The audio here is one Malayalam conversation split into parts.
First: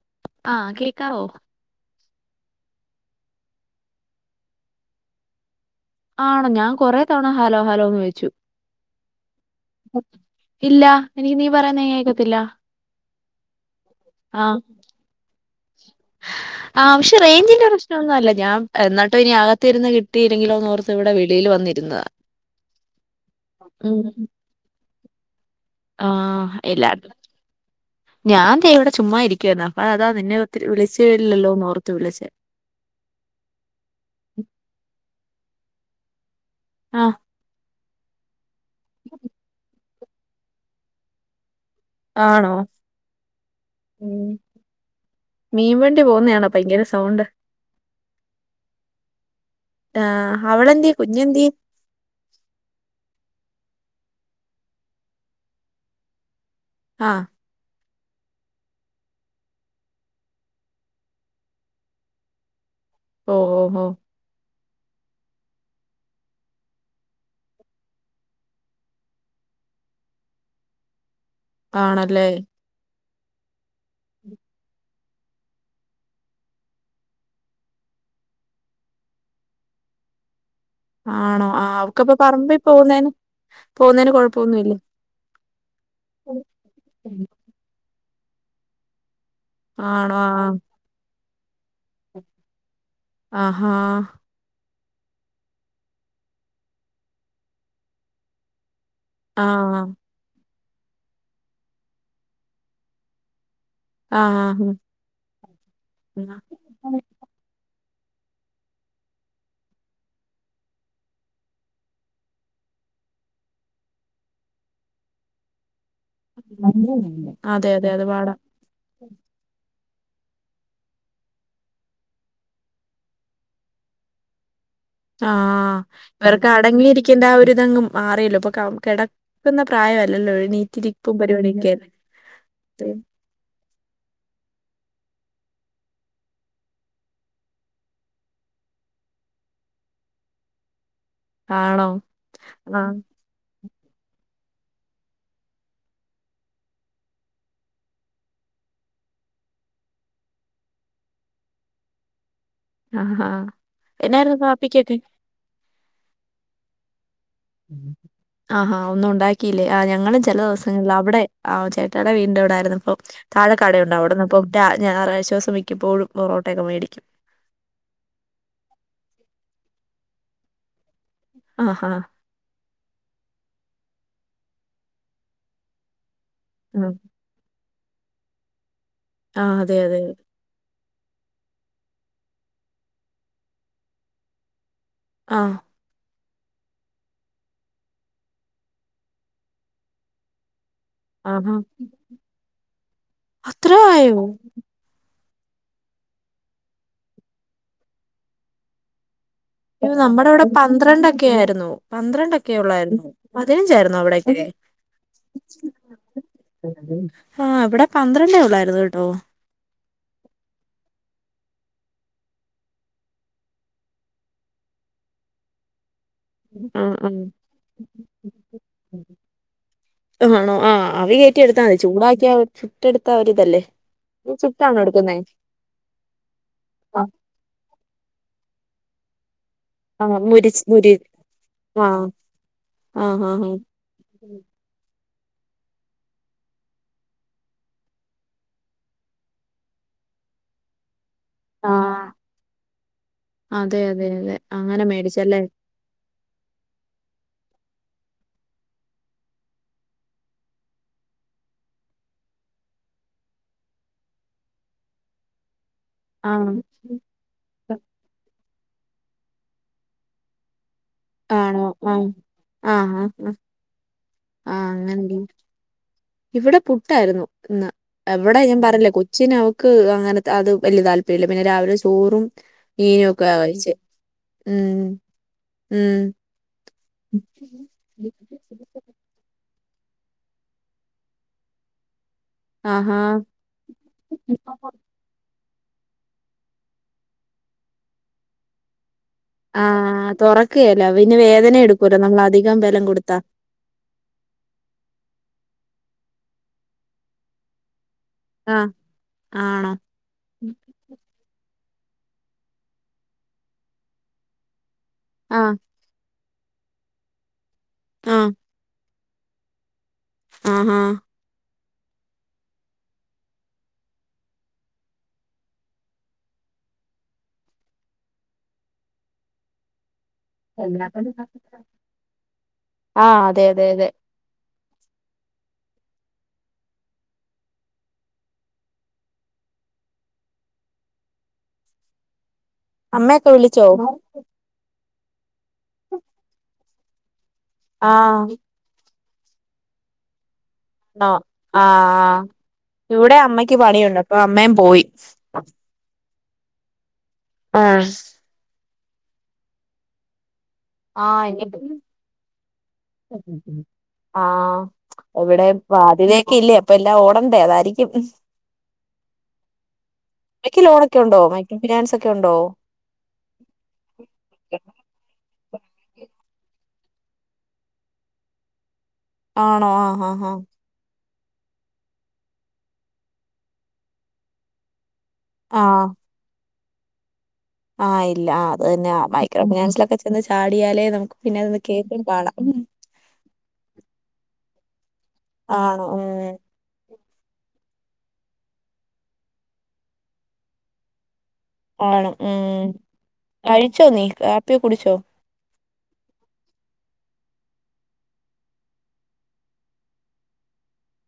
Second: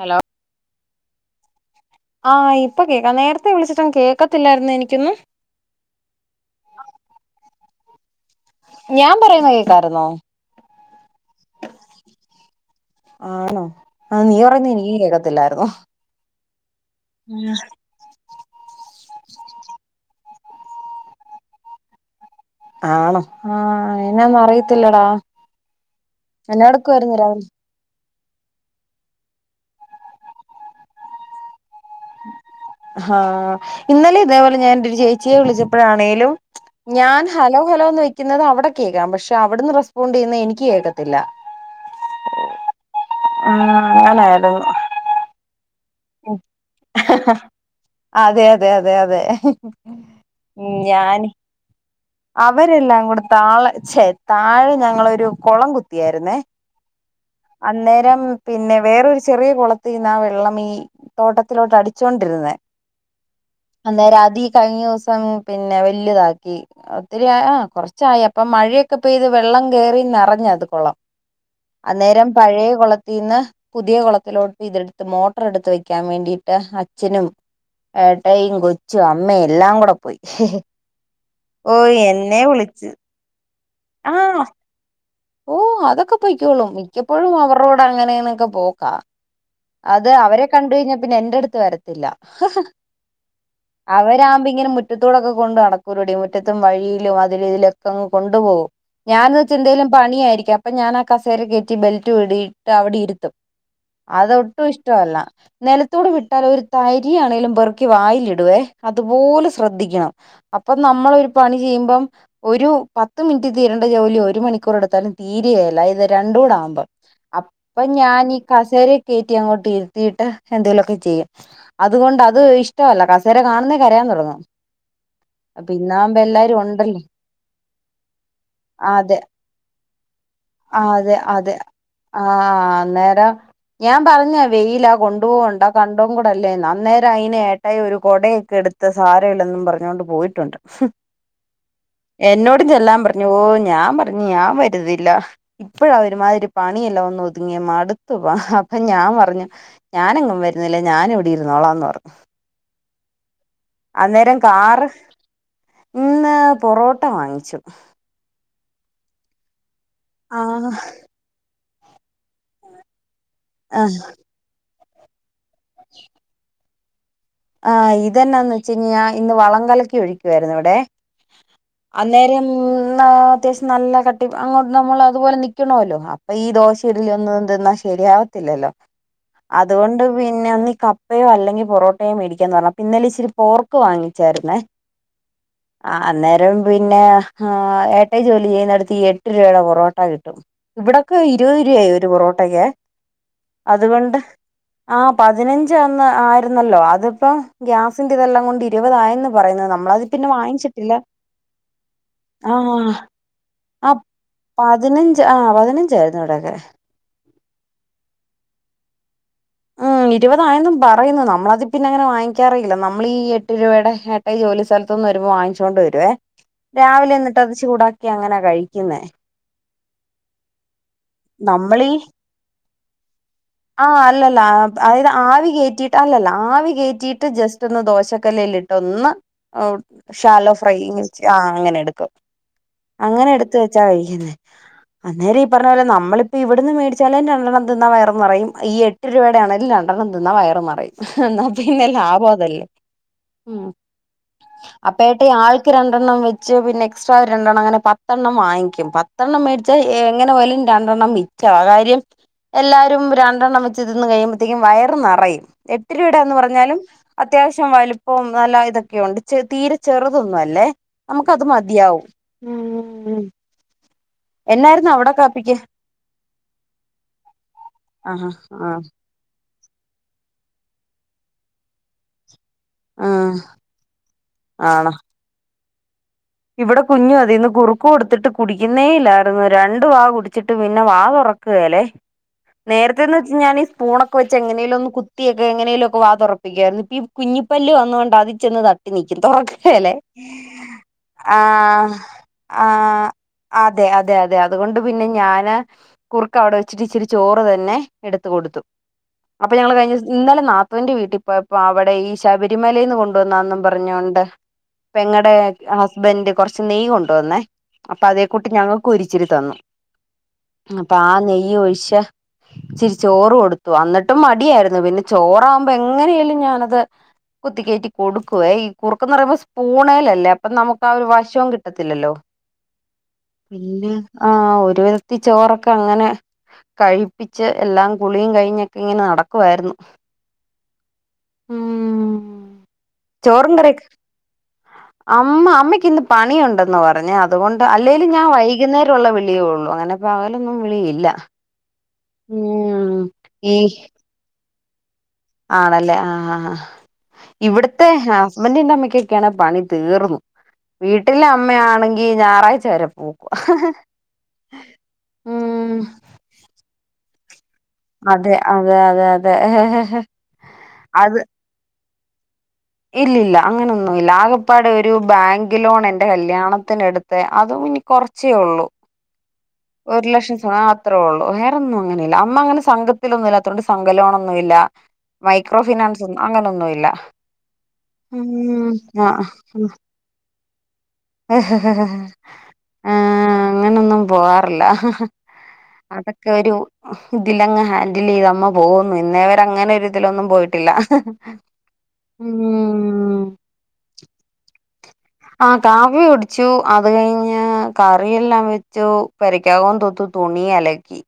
ഹലോ ആഹ് കേ ക്കാവോ ആഹ് ഇപ്പ കേക്കാം നേരത്തെ വിളിച്ചിട്ടൊന്നും കേൾക്കത്തില്ലായിരുന്നു എനിക്കൊന്നും ആണോ ഞാൻ കൊറെ തവണ ഹലോ ഹലോ എന്ന് ചോയിച്ചു ഞാൻ പറയുന്നേ കേക്കാരുന്നോ ഇല്ല എനിക്ക് നീ പറയുന്നേ കേക്കത്തില്ല ആണോ ആഹ് നീ പറയുന്നേ എനിക്കും കേക്കത്തില്ലായിരുന്നു ആ പക്ഷേ റേഞ്ച്ന്റെ പ്രശ്നംഒന്നുമല്ല ഞാൻ എന്നാ ഇനി അകത്തിരുന്നു കിട്ടിയില്ലെങ്കിലോന്നോർത്ത് ഇവിടെ വെളിയിൽ വന്നിരുന്നതാ ആണോ ആഹ് ഉം എന്നാന്ന് അറിയത്തില്ലടാ ആഹ് എന്നാ ഇല്ല എടുക്കുവാരുന്നു രാവ ഞാൻ ദേ ഇവിടെ ചുമ്മാ ഇരിക്കുവാരുന്നു അപ്പൊ അതാ നിന്നെ ഒത്തിരി വിളിചില്ലല്ലോന്നോർത്ത് വിളിചേ ഹാ ഇന്നലെ ഇതേപോലെ ഞാൻ എന്റ ഒരു ചേച്ചിയെ വിളിച്ച എപ്പഴാണേലും ആഹ് ഞാൻ ഹലോ ഹലോന്നോയ് ക്കുന്നത് അവിടെ കേക്കാം പക്ഷെ അവിടുന്ന് [unintelligible] എനിക്ക് കേക്കത്തില്ല ആണോ ആ അങ്ങനായിരുന്നു മീൻവണ്ടി പോകുന്നയാണോ ഭയങ്കര സൗണ്ട് അതെ അതെ അതെ അതെ ആഹ് ഞാൻ അവരെല്ലാം കൂടെ താളെ ഛെ താഴെ ഞങ്ങളൊരു കുളം കുത്തിയായിരുന്നേ ആഹ് നേരം പിന്നെ വേറൊരു ചെറിയ കുളത്തീന്ന് ആ വെള്ളം ഈ തോട്ടത്തിലോട്ട് അടിച്ചൊണ്ടിരുന്നെ ഓ ഓ ഓ കഴിഞ്ഞൂസം പിന്നെ വല്യതാക്കി ഒത്തിരിയ ആഹ് കൊറച്ചായി അപ്പ മഴയൊക്കെ പെയ്ത് വെള്ളം കേറി നെറഞ്ഞ അത് കൊളം ആണല്ലേ അന്നേരം പഴയ കുള ത്തീന്ന് പുതിയ കുളത്തിലോട്ട് ഇതെടുത്ത് മോട്ടർ എടുത്ത് വെക്കാൻ വേണ്ടിട്ട് അച്ഛനും ഏട്ടായിയും കൊച്ചും അമ്മയും എല്ലാം കൂടെ പോയി ഹ്ഹ് ആണോ ആഹ് അവക്കിപ്പൊ പറമ്പീ പോകുന്നേന് പോകുന്നയിന് ആ കൊഴപ്പൊന്നുഇല്ല ഓ അതൊക്കെ പൊയ്ക്കോളും മിക്കപ്പോഴും അവരോ അടെ അങ്ങനെന്നൊക്കെ പോക്കാ അത് ആണോ ആ അവരെ കണ്ട് കഴിഞ്ഞാ പിന്നെ എന്റെട് ത് വരത്തില്ല ഹ് ഹ് ആഹാ അവരാവുമ്പോ ഇങ്ങനെ മു മുറ്റത്തൂ ടൊക്കെ കൊണ്ട് നടക്കുംരോടിയി മുറ്റത്തും വഴിയിലും അതിലീതിലൊക്കെങ കൊണ്ട് പോകും ഞാനത് ആ ചിന്തേലും പണിയായിരിക്കാം അപ്പൊ ഞാൻ ആ കസേര കയറ്റി ബെൽറ്റ് ഇടി ഇടിട്ട് അവിടെ ഇരുത്തും അതൊട്ടും ആഹ് ഇഷ്ടല്ല നിലത്തൂടെ വിട്ടാ ഒരു താരിയാണെങ്കിലും പെറു വായിലിടുവേ അതുപോലെ ശ്രദ്ധിക്കണം അപ്പൊ നമ്മൾ ഒരു പണി ചെയ്യുമ്പം ഒരു പത്ത് മിനിറ്റ് തീരേണ്ട ജോലി ഒരു മണിക്കൂറെടുക്കും ന്താലും തീരിയ ല്ല രണ്ടൂടെ ആകുമ്പം അതെ അപ്പൊ അതെ അത് ഞാൻ പാടാ ഈ കസേരയി കയറ്റി അങ്ങോട്ട് ഇരുത്തി ത്തിയിട്ട് എന്തെേലൊക്കെ ചെയ്യും അതുകൊണ്ട് അത് ഇഷ്ടമല്ല കസേര കാണുന്നേ കരയാൻ തോടങ്ങും ആഹ് ഇവർക്ക് ഉണ്ടല്ലോ അടങ്ങിയിരിക്കേണ്ട ആ ഒരുഇത് ഒന്നും മാറിയെല്ലോ ഇപ്പൊ അതെ കെടക്കുന്ന- പ്രായാ യി അതെ അതെ ആഹ് അന്നേരം ഞാൻ പറഞ്ഞ വെയില കൊണ്ട് പോണ്ട കണ്ടോം കൂടെല്ലേ അന്നേരം അയിനെ ഏട്ടായി ഒരു കൊടയൊക്കെ എടുത്ത സാരമില്ലെന്നും പറഞ്ഞോ ണ്ട് പോയിട്ടുണ്ട് ആണോ എന്നോട് ചൊ ആഹ് ല്ലാം പറഞ്ഞു ഓ ഞാ ഞൻ പറഞ് ഞാൻ വരതി ല്ല ഇപ്പഴാ ഒരു മാതിരി പണിയെല്ലാം ഒന്ന് ഒതുങ്ങിയ മടുത്തു അപ്പൊ ഞാൻ പറഞ്ഞു ഞാനങ്ങും വരുന്നില്ലേ ഞാൻ ഇവിടെ ഇരുന്നോളാന്ന് പറഞ്ഞു ആഹഹ എന്നായിരുന്നു അന്നേരം കാറ് കാപ്പിക്കക്കെ ഇന്ന് പൊറോട് ആഹഹ ഒന്നും ഉണ്ടാക്കിയില്ലേ ആ ഞങ്ങള് ചില ആഹ് ദിവസങ്ങളിൽ അവിടെ ഏ ട്ടായിന്റെ വീടിന്റെ അവിടായിരുന്നപ്പം താഴെ ആ കടയുണ്ടാവ് അവിടു ന്ന് ഇപ്പം ഞായറാഴ്ച്ച സ് - മിക്കപ്പോഴും പൊറോ ട്ടൊക്കെ മേടി- [unintelligible] ആ ഇതന്നാന്ന് വെച്ച കഴിഞ്ഞാ വളംകലക്കി ഒഴിക്കാ യിരുന്നു ഇവിടെ ആഹാ അന്നേരംന്നാ അത്യാവശ്യം നല്ല കട്ടി അങ്ങോ നമ്മൾ അതുപോലെ നൽക്കണല്ലോ പ്പൊ ഈ ദോശഇഡി ലിഎന്നോതെന്തോന്ന് സരി യാവതില്ലല്ലോ ആഹ് അതെ അതെ അതുകൊണ്ട് പിന്നെ ഒന്ന് -ക ോ അല്ലെങ്ക പൊറട്ടോ ലെ മേടിക്കാന്ന പറഞ്ഞാ പിന്നലെ ഇച്ചിരി പോർക്ക് വാങ്ങിച്ചായിരുന്നേ ആഹ് അന്നേ പിന്നെ ആ ഏട്ടായി ജോലി ചെയ്യുന്നടുത്ത് ഇ എട്ട് രൂപയുടെ പൊറോട്ട കിട്ടും ഇവിടൊക്കെ ആഹാ ഇരുപത് ഇരു ആയി ഒരു പൊറോട്ടകെ അത്ര ആയോ അതുകൊണ്ട് ആ പതിനഞ്ച് അന്ന് ആയിരുന്നല്ലോ അതിപ്പോം ഗ്യാസിന്റെ ഇതെല്ലാം കൊണ്ട് ഇരുപതായെന്നും പി നമ്മുടെ ഇവിടെ പന്ത്രണ്ടൊക്കെ ആായിരുന്നു പന്ത്രണ്ടൊക്കെ ആഹ് ഉള്ളായിരുന്നു ആ പതിനഞ്ചായിരന്ന അവിടക്കെ പതിനഞ്ച് ആ പതിനഞ്ചായിരുന്നു ഇവിടെയൊക്കെ ഹ ഇവിടെ പന്ത്രണ്ടേ ഉള്ളായിരുന്നു കേട്ടോ ഉം ഇരുപതായന്നും പറയുന്നു നമ്മളത് പിന്നെ അങ്ങനെ വാങ്ങിക്കാറില്ല നമ്മൾ ഈ എട്ട് രൂപയുടെ ഏട്ടായി ജോലി സ്ഥലത്തൊന്നും വരുമ്പോ വാങ്ങിച്ചോണ്ട് വരുവേ ആ രാവിലെ എന്നിട്ട് അത് ചൂടാക്കി അങ്ങനാ കഴിക്കുന്നേ ആ ആണോ ആ അവി കയറ്റി എടുത്താതി നമ്മളീ ചൂടാക്കി ചുട്ടെടുത്ത ഒരു ഇതല്ലേ ആ അല്ലല്ല അതായത് ആവി കറ്റിട്ട് അല്ലല്ല ആവി ആഹ് കറ്റിയിട്ട് ജസ്റ്റ്ന്ന് ദോശക്കല്ല ലിറ്റുള്ള ഓ ആഹ് ശാലോ മുരിച്ച് ഫ്രൈ മുരി ആ അങ്ങനെ ആഹ് എടുക്കും ആഹ് അങ്ങനെ ആഹ് എടുത്ത വെച്ചാ കഴിക്കുന്നേ അന്നേര ഈ പറഞ്ഞ പോലെ നമ്മളിപ്പപ്പോ ഇവിടന്ന് മേടിച്ചാലും രണ്ടെണ്ണം തിന്നാ വയറും നിറയും ഈ എട്ട് രൂപയുടെയാണെങ്കിൽ രണ്ടണ്ണം തിന്നാ വയറും നിറയും എന്നാ പിന്നെ ആഹ് ലാഭം അതല്ലേ ഉം അതെ അതെ അതെ അങ്ങനെ അപ്പേട്ടെ മേടിച്ചല്ലേ ആൾക്ക് രണ്ടെണ്ണം വെച്ച് പിന്നെ എക്സ് രണ്ടെണ്ണം അങ്ങനെ പത്തണ്ണം വാങ്ങിക്കും പത്തെണ്ണം മേടിച്ചാ എങ്ങനെ പോയാലും രണ്ടെണ്ണം മിച്ചആ കാര്യം എല്ലാവാരും രണ്ടെണ്ണം ച് തിന്നുമ്പഴത്തേക്കും വയർ നിറയും ട്ട് രുപയുടെ എന്ന് ആഹ് പറഞ്ഞാലും അത്യാവശ്യം വലുപ്പവും നല്ല ഇത കൊണ്ട് ചി തീരെ ചെറുതൊന്നും അല്ലേ നമുക്ക് അത് ആണോ മതിയാവും ആഹ് ആഹ് ആഹ് ആഹ് എന്നായിരുന്നു അവിടെ അങ്ങനെല്ലേ കാപ്പിക്ക് ഇവിടെ പുട്ടായിരുന്നു ഇന്ന് ആഹ് എവിടെ ഞാൻ ആഹ് പറഞ്ഞില്ല കൊച്ചിനെ ക്ക് അങ്ങനത്തെ അത് വലിയ താല്പര്യമില്ല പിന്നെ രാവിലെ ചോറും ഇനൊക്കെ ആഹ് അവോയിച്ചേ ഏ ആണോ ഉം ഇവിടെ കുഞ്ഞു അതിന്ന് കുറുക്കൊടുത്തിട്ട് കുടിക്കുന്നേല്ലായിരുന്നു രണ്ട് വാ കുടിച്ചിട്ട് പിന്നെ വാ തുറക്കുകല്ലേ ആഹാ നേരത്തെന്ന് വെച്ച ഞാനീ സ്പൂണൊക്കെ വെച്ച് എങ്ങനെങ്കലും ഒന്ന് കുത്തി എങ്ങനെലുംക്കെ വാ തുറപ്പിക്കാന്നു ഈ കുഞ്ഞിപ്പല് വന്നൊണ്ട് അതി ചെന്ന് ത നിക്കും ആ തുറക്കെല്ലേ തുറക്കുകയല്ല പിന്നെ ആ വേദന എടുക്കുമല്ലോ നമ്മൾ അധികം ആ ബലം കൊടുത്താ അതെ അതെ അതെ അതുകൊണ്ട് പിന്നെ ഞാന് കുറുക്ക അവിടെ വച്ചിട്ട് ഇച്ചിരി ചോറ് തന്നെ എടുത്തൂ ആ കൊടുത്തു അപ്പൊ ആണോ ഞങ്ങളൾ കഴിഞ്ഞ ദിസ ഇന്നലെ നാത്തൂവിന്റെ വീട്ടിൽപ്പോയ അപ്പൊ അവിടെ ഈ ശബരിമലേന്ന് കൊണ്ടുവന്നാന്നും പറഞ്ഞോണ്ട് പെങ്ങടെ ആ ഹസ്ബൻഡ് കുറച്ച് നെയ്യ് കൊണ്ടുവന്നേ അപ്പൊ ആ അതേ കൂട്ടി ഞങ്ങൾ ക്കും ഒരിച്ചിരി തന്നു ആഹാ പ്പം ആ നെയ്യ് ഒഴിച്ച് ച്ചിരി ചോറ് കൊടുത്തു എന്നിട്ടും മടിയായിരുന്നു പിന്നെ ചോറാവുമ്പോ എങ്ങനേലും ഞാനത് കുത്തിക്കയറ്റി കൊടുക്കുവേ ഈ കുറുക്കന്ന് പറയുമ്പോ സ്പൂണേലല്ലേ നമുക്ക് ആ ഒരു വശം കിട്ടത്തില്ലല്ലോ ആ അതെ അതെ അതെ ഒരുവിധത്തി ചോറൊക്കെ അങ്ങനെ കഴിപ്പിച്ച് എല്ലാം കുളിയും കഴിഞ്ഞൊക്കെ ഇങ്ങനെ നടക്കുവായിരുന്നു ഉം അമ്മയൊക്കെ വിളിച്ചോ ആ അമ്മ അമ്മയ്ക്ക് ഇന്ന് പണിയുണ്ട് എന്ന്‌ പറഞ്ഞു അതുകൊണ്ട് ആ അല്ലേലും ഞാൻ വൈകുന്നേരം ള്ള വിളിയേ ഉള്ളൂ അങ്ങനെ പകൽ ആഹ് ഉം ഇവിടെ അമ്മയ്ക്ക് ഈ പണിയുണ്ട് അപ്പൊ അമ്മയും. പോയി. ആണല്ലേ ആഹ് ഹ. ആഹ് ആ ഇവിടത്തെ ഹസ്ബന്ഡിന്റെമ്മയ്ക്ക്. ക്കെയാണ് പണി തീർന്നു. ആ വീട്ടിലെ ഇനി അമ്മയാണെങ്കി ഞായറാഴ്ച. വരെ പോക്കും ആഹ് ഇവിടെ ഉം ബാധ്യതയക്കെ ഇല്ലേ അപ്പ എല്ല ഓട ണ്ടേ അതാരിക്കും. അതെ അതെ അതെ അതെ അത് ഒക്ക ഉണ്ടോ ഇല്ലില്ല അങ്ങനെയൊന്നുംല്ല ആകപ്പാട് ഒരു ബാങ്ക് ലോൺ എന്റെ കല്യാണം. ണത്തിനെടുത്ത അതും ഇനി കുറച്ചേ ഉള്ളൂ. ആണോ ആഹ് ഒരു ആഹ് ആഹ് ലക്ഷം അത്രോളൂ. വേറൊന്നും അങ്ങനില്ല അമ്മ അങ്ങനെ സംഘത്തിലൊന്നും ഇല്ലാത്തോണ്ട് സംഘലോണൊന്നുമില്ല. മൈക്രോ ആഹ് ഫിനാൻസ് ഒന്നും അങ്ങനൊന്നുമില്ല. ഇല്ല. ആഹ് ഉം ഇല്ല അത് തന്നെ ആ മൈക്രോ ഫിനാൻസിലൊക്കെ ചെന്നു ചാടിയാലെ. ആ ഹ് ഹ് ഹ അങ്ങനൊന്നും പോവാ. ഇല്ല ഹ് ഹ് ഹ ആഹ് ഉം ഇതിലങ്ങു ഹാൻഡിൽ ചെയ്തമ്മ പോകന്നു ഇന്നേവ അങ്ങനെ ഒരു ഇതിലൊന്നും പോയിട്ടില്ല. ആണ് ഉം കഴിച്ചോ നീ കാപ്പി കുടിച്ചോ. ആ കാപ്പി കുടിച്ചു അത് കഴിഞ്ഞ് കറിയെല്ലാം വെച്ചു പുരക്കകം തുത്തു തുണി അലക്കി.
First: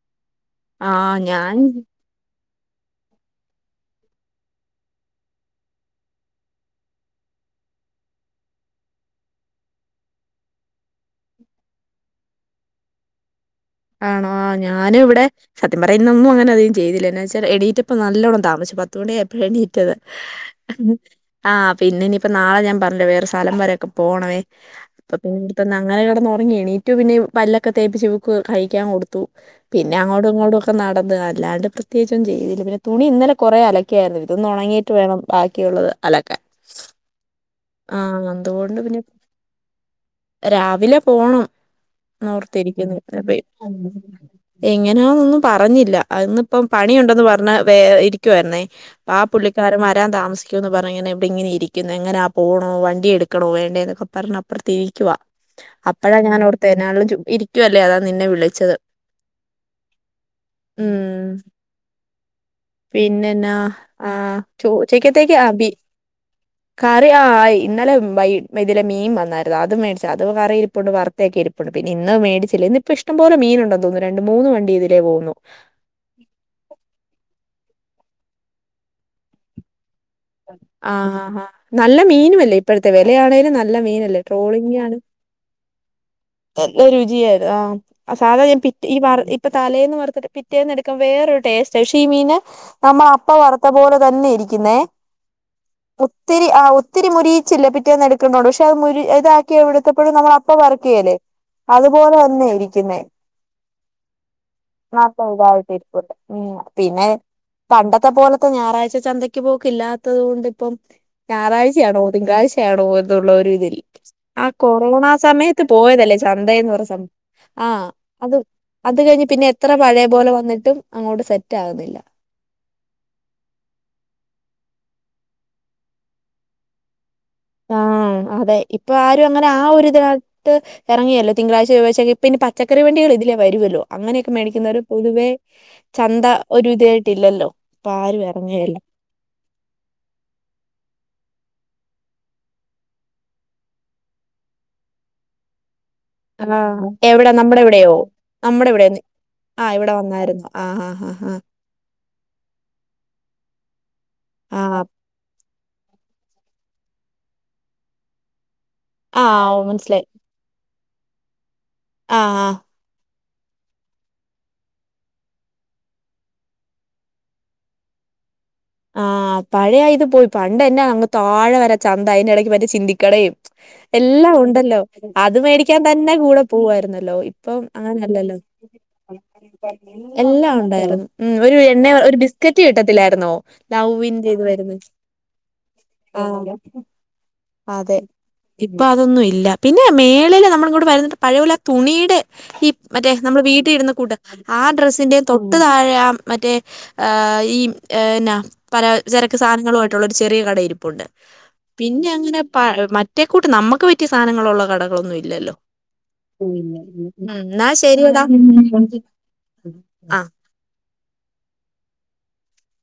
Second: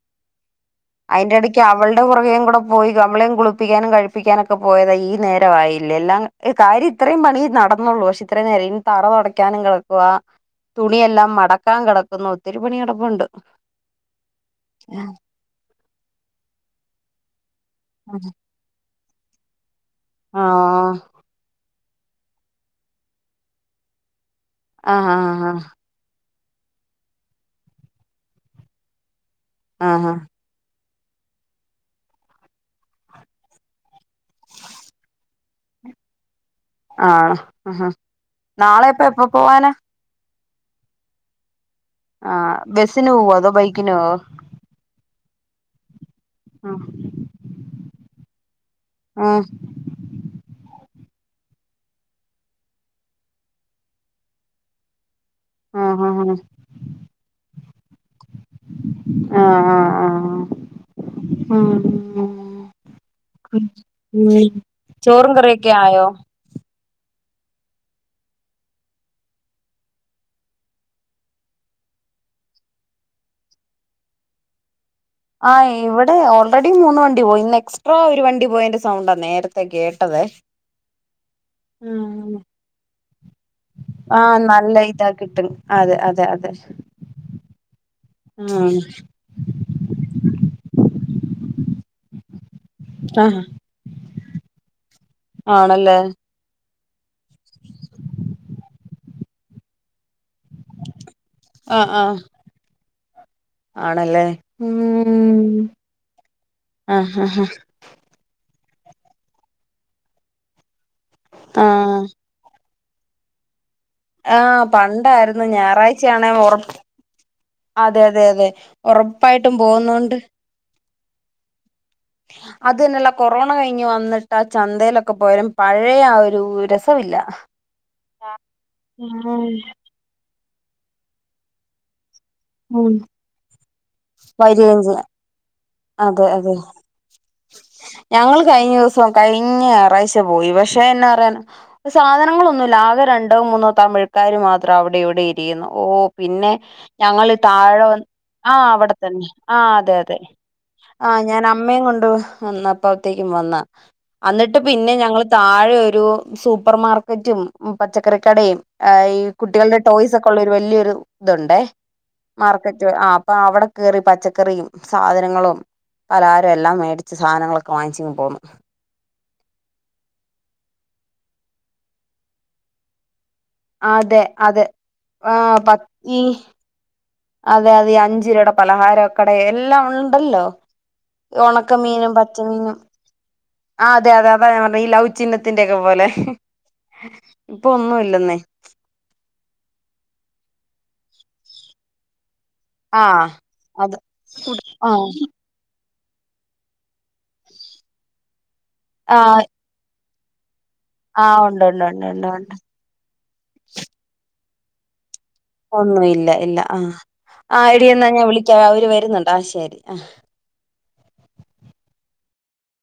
ആഹ് അതിന്റെ ഞാൻ ഇടയ്ക്ക് അവളുടെ പുറകേ കൂടെ പോയി അവളെളേം കുളിപ്പിക്കാനും കഴിപ്പിക്കാനൊക്കെ പോയതാ ഈ നേരയില്ലേ എല്ലാം കാര്യം ഇത്രയും പണി നടന്നള്ളൂ പക്ഷെ ഇത്രയും നേരം ഇനി തറ തുൊടയ്ക്കാനും കിടക്കുവ തുണിയെല്ലാം മടക്കാൻ കിടക്കുന്ന ഒത്തിരി പണി കടപ്പുണ്ട്. ആണോ ഞാനും ഇവിടെ സത്യം പറഞ്ഞാൽ അങ്ങനെ അധികം ചെയ്തില്ല എന്നുവെച്ചാൽ ഡി ഇപ്പോ നല്ലോണം താമസിച്ചു. തുണയാ പണീറ്റത്. ആഹ് ആഹ് പിന്നെ ഇനി ഇപ്പോൾ നാളെ ഞാൻ പറഞ്ഞില്ലെ വേറെ സ്ഥലം വരെൊക്കെ പോണമേ ആഹ് അപ്പൊ പിന്നെ ഇവിടെ ആഹ് തന്നെ അങ്ങനെ ഉറങ്ങിയെണ്ണിറ്റു പിന്നെ പല്ലൊക്കെ തേപ്പിച്ച അവള്ക്ക് കഴിക്കാൻ കൊടുത്തു പിന്നെ ആഹ് അങ്ങോട്ടും ഇങ്ങോടും ഒക്കെ നടന്ന അത് അല്ലാണ്ട് പ്രത്യേകിച്ചും ചെയ്തില്ല പിന്നെ തുണി ഇന്നലെ കുറെ അലക്ക ആയിരുന്നു ഇതൊന്ന് ഉണങ്ങിയിട്ട് വേണം ബാക്കിയുള്ളത് അലക്കാൻ ആഹ ഉം. ആ അതുകൊണ്ട് നാളെ പിന്നെ ഇപ്പോ എപ്പോ പോവാനാ രാവിലെ പോണം ആഹ് ഓർത്തിരിക്കുന്നു ബസിന് പോവോ അതോ ബൈക്കിന് പോവോ എങ്ങനെയാക്കും പറഞ്ഞില്ല ഇന്നിപ്പോ പണിയുണ്ടന്ന് പറഞ്ഞ വേറെ ഇരിക്കുവായിരുന്നേ ങ്ങേ ആ ആഹ് പുള്ളിക്കാരും വരാൻ താമസിക്കുവ എന്ന് പറഞ്ഞ ഇങ്ങനെ ഇവിടെ ഇങ്ങനെ ഇരിക്കുന്നു ഇങ്ങനെ പോണോ വണ്ടി എടുക്കണോ വേണ്ടേ എന്നൊക്കെ പറഞ്ഞ അപ്പുറതിരിക്കുവാ ആഹ് ആഹ് അപ്പോഴാ ഞാൻ ആഹ് ഓർത്തത് എണ്ണേലും ചുമ്മാ ഇരിക്കുവല്ലേ അതാ നിന്നെ വിളിച്ചത്. ആഹ് ആഹ് ഉം..... ഉം പിന്നെയെന്ന ആ ഉം ചോറും ഉച്ചത്തേക്ക് കറിയൊക്കെ ആയി ആയോ അതെ ആയി ഇന്നലെ വൈകിട്ടുത്തിലെ മീൻ വന്നായിരുന്നു. അതു മേടിച്ചത് അത് കറി ഇരിപ്പുണ്ട് വറുത്തൊക്കെ ഇരിപ്പുണ്ട്. പിന്നെ ഇന്നു മേടിച്ചില്ല ഇന്നപ്പോ ഇഷ്ടംപോലെ മീനുണ്ടോ തോന്നുന്നു. രണ്ട് മൂന്ന് വണ്ടി ഇതിലേ പോകുന്നു ആ ഇവിടെ ഓൾറെഡി മൂന്ന് വണ്ടി പോയി നെക്സ്റ്റ് ഇപ്പോ ഒരു വണ്ടി പോയന്റെ സൗണ്ടാ നേരത്തെ കേട്ടേ ആഹ ആ ആ നല്ല മീന് അല്ലേ ഇപ്പഴത്തെ വ [unintelligible] ആഹ് നല്ല ഇതാ കിട്ട അതെ അതെ അതെ നല്ല രുചിയായിരുന്നു ആഹ സാധാരണ ഞാൻ പി ഉം ഈ ഇപ്പൊ തലേന്ന് വറത്തിട്ട് പിറ്റേന്ന് എടുക്കാ വേറൊരു ടേസ്റ്റ് ശേഷം ഈ മീന് അമ്മേ അപ്പ ആഹ് വറുത്ത പോലെ തന്നെ ഇരിക്കുന്നേ ആണല്ലേ ഒത്തിരി ആ ഒ ഒത്തിരി മുരീച്ചില്ലേ പിറ്റേന്ന് എടുക്കുന്നോണ്ട് പക്ഷെ അത് മുരി ഇതാക്കി എടുത്തപ്പഴും നമ്മള അപ്പ വർക്ക് ഏല്ലേ ആഹ് അതുപോലെ ആഹ് തന്നെ ഇരിക്കുന്നേ ആണല്ലേ [unintelligible] ഉം ഇതായിട്ട് ഇരിപ്പുണ്ട് ഉ പിന്നെ ആഹ് ആഹ് പണ്ടത്തെ പോലെ ഇപ്പ ഞായറാഴ്ച ചന്തയ്ക്ക് പോക്ക് ഇല്ലാത്തത് കൊണ്ട് ഇപ്പം ആഹ് ഞായറാഴ്ചയാണോ തിങ്കളാഴ്ച ണോ എന്നുള്ള ഒരു ഇതിൽ ആ ആഹ് കൊറോണ പണ്ടായിരുന്നു സമയത്ത് പോയതല്ലേ ഞായറാഴ്ചയാണെ ഉറ ചന്തന്ന് [unintelligible] അതെ അതെ അതെ പിന്നെ ഒറപ്പായിട്ടും എത്ര പഴയ പോകുന്നുണ്ട് പോലെ വന്നിട്ടും അങ്ങോട്ട് സെറ്റ് ആകുന്നില്ല അത്‌ തന്നല്ലല്ല കൊറോണ കഴിഞ്ഞ് വന്നിട്ട് ആ ച - ചന്തേലൊക്കെ പോയാ പഴയ ആ ഒരു രസമില്ല ആഹ അതെ ഇപ്പൊ ആരും അങ്ങനെ ആ ഉം ഒരുതിന ഇത് എറങ്ങിയല്ലോ തിങ്കളാഴ്ച ചൊവ്വാഴ്ച ഒക്കെ കി - പിന്നെ പച്ചക്കറി വണ്ടികൾ ഇതിലേ വരുവല്ലോ അങ്ങനെയൊക്കെ മേടിക്കുന്നവര് വരികയും ചെയ്യാം പൊതുവേ അതെ ചന്ത അതെ ഒരു ഇതായിട്ടില്ലല്ലോ ഇപ്പൊ ആരും ഞങ്ങൾ കഴിഞ്ഞ എറങ്ങേല്ല ദിവസം കഴിഞ്ഞ ഞായറാഴ്ച പോയി പക്ഷെ എന്നാ പറയാൻ പ്പം സാധനങ്ങളൊന്നുല്ല ആകെ രണ്ടോ മൂന്നോ തമിഴക്കാർ മാത്രം അവിടെ ഇവിടെ ഇരിക്കുന്നു ഓ പിന്നെ ആഹ് ഞങ്ങൾ എവിടെ നമ്മുടെ താഴെ ഇവിടെയോ ആ നമ്മുടെ ഇവിടെന്ന് അവിടെത്തന്നെ ആ അതെ അതെ ആഹ് ഞാൻ അമ്മ കൊണ്ടു വന്ന അപ്പത്തേക്കും വന്നാ അന്നിട്ട് ആഹ് പിന്നെ ഞങ്ങൾ താഴെ ഒരു സൂപ്പർ മാർക്കറ്റും പച്ചക്കറിക്കടയും അ ഈ ആഹ് കുട്ടികളുടെ മനസ്സിലായി ടോയ്സ് ഒക്കെ ഉള്ള ഒരു വലിയൊരു ഇതുണ്ടേ ആഹ് ആഹ് മാർക്കറ്റ് ആ അപ്പ അവിടെ കയറി പച്ചക്കറിയും സാധന ങ്ങളും പലഹാരും എല്ലാം മേടിച്ച് സാധനങ്ങളൊക്കെ വാങ്ങിച്ചിങ് പോന്നു ആ പഴയത് പോയി പണ്ടന്നാ അങ്ങ് താഴെ വരെ ചന്ത അതിന്റെ ഇടയ്ക്ക് മറ്റേ ചിന്തിക്കടേയും അതെ എല്ലാം അതെ ഉണ്ടല്ലോ ആ അത് മേടിക്കാൻ തന്നെ ഈ കൂടെ പോവായിരുന്നല്ലോ ഇ അപ്പം അതെ അതെ അഞ്ച് അങ്ങനല്ലല്ലോ രൂപയുടെ പലഹാരക്കട എല്ലാം ഉണ്ടല്ലോ എല്ലാം ഉണ്ടായിരുന്നു ഉ ഒരു എണ്ണ ഉണക്കമീനും ഒരു ബിസ്കറ്റ് പച്ചമീനും കിട്ടത്തില്ലായിരുന്നോ ആ അതെ അതെ ലവ്‌ന്റെഇത് അതാ ഞാൻ വരുന്ന് പറഞ്ഞെ ഈ ലൗ ചിഹ്നത്തിന്റെ ഒക്കെ പോലെ ഇപ്പൊ ആ ഒന്നും അതെ ഇല്ലെന്നേ ഇപ്പൊ അതൊന്നും ഇല്ല പിന്നെ മേളില് നമ്മള് [unintelligible] പഴപോലെ ആ തുണിയുടെ ഈ ആ മറ്റേ നമ്മള് വീട്ട് ഇടുന്ന അത് കൂട്ട് ആ ഡ്രസ്സിന്റെയും തൊട്ട് താഴെ മറ്റേ ആഹ് ഈ ഏ എന്നാ പല ആ ചരക്ക് സാധനങ്ങള ഒരു ചെറിയ കടയിരിപ്പു പ്പുണ്ട് ആ ഉണ്ട് ഉണ്ട് ഉണ്ട് പിന്നെ ഉണ്ട് അങ്ങനെ ഉണ്ട് പ മറ്റേക്കൂട്ട് നമ്മുക്ക് പറ്റിയ സാധനങ്ങളുള്ള കടകൊന്നുമില്ല ഒന്നും ഇല്ല ഇല്ല ആഹ് ആ എന്നാ ഇടിന്നാ ഞാൻ ശരിയടാ വിളിക്ക അവര് വരുന്നുണ്ട് ആ ശരി ആ